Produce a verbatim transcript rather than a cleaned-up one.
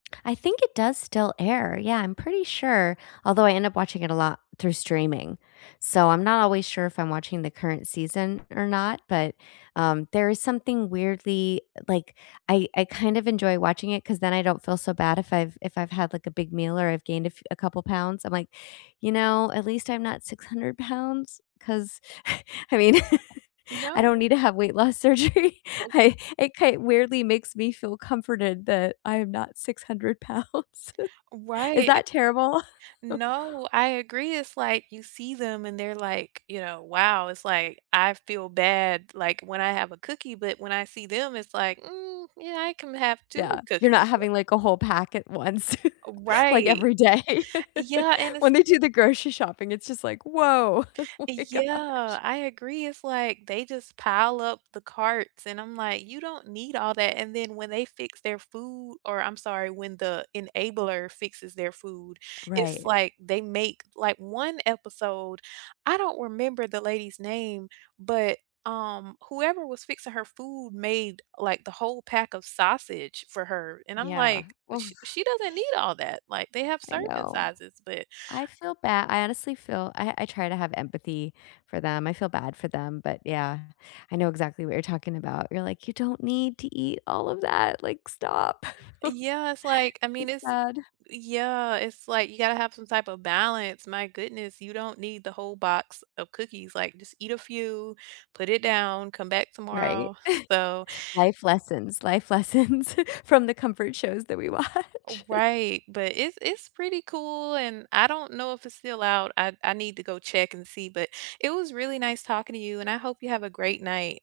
I think it does still air, yeah, I'm pretty sure, although I end up watching it a lot through streaming. So I'm not always sure if I'm watching the current season or not, but, um, there is something weirdly, like, I I kind of enjoy watching it 'cause then I don't feel so bad if I've if I've had, like, a big meal or I've gained a f a couple pounds, I'm like, "You know, at least I'm not six hundred pounds?" 'Cause I mean, I don't No. need to have weight loss surgery. Oh. I I kind weirdly makes me feel comforted that I am not six hundred pounds Is Right. that terrible? No, I agree, it's like, you see them and they're like, you know, wow, it's like, I feel bad, like, when I have a cookie, but when I see them, it's like, "Hmm, yeah, I can have two Yeah, you're not cookies." But having like a whole pack at once, like Right. every day. Yeah, and it's When they do the grocery shopping, it's just like, "Whoa!" Oh my gosh. Yeah, I agree, it's like, they just pile up the carts, and I'm like, "You don't need all that," and then when they fix their food or I'm sorry, when the enabler fixes their food, it's Right. like, they make, like, one episode I don't remember the lady's name, but, um, whoever was fixing her food made, like, the whole pack of sausage for her, and I'm Yeah, like, oof. "She she doesn't need all that." Like, they have I serving know. sizes, but I feel ba I honestly feel I I try to have empathy for them, I feel bad for them, but, yeah, I know exactly what you're talking about, you're like, "You don't need to eat all of that, like, stop." Yeah, it's like, I mean, It's it's sad. yeah, it's like, you gotta have some type of balance, my goodness, you don't need the whole box of cookies, like, just eat a few, put it down, come back Right? tomorrow, so Life lessons. Life lessons from the comfort shows that we Oh, watch. right, but it's it's pretty cool, and I don't know if it's still out, I I need to go check and see, but it was really nice talking to you, and I hope you have a great night.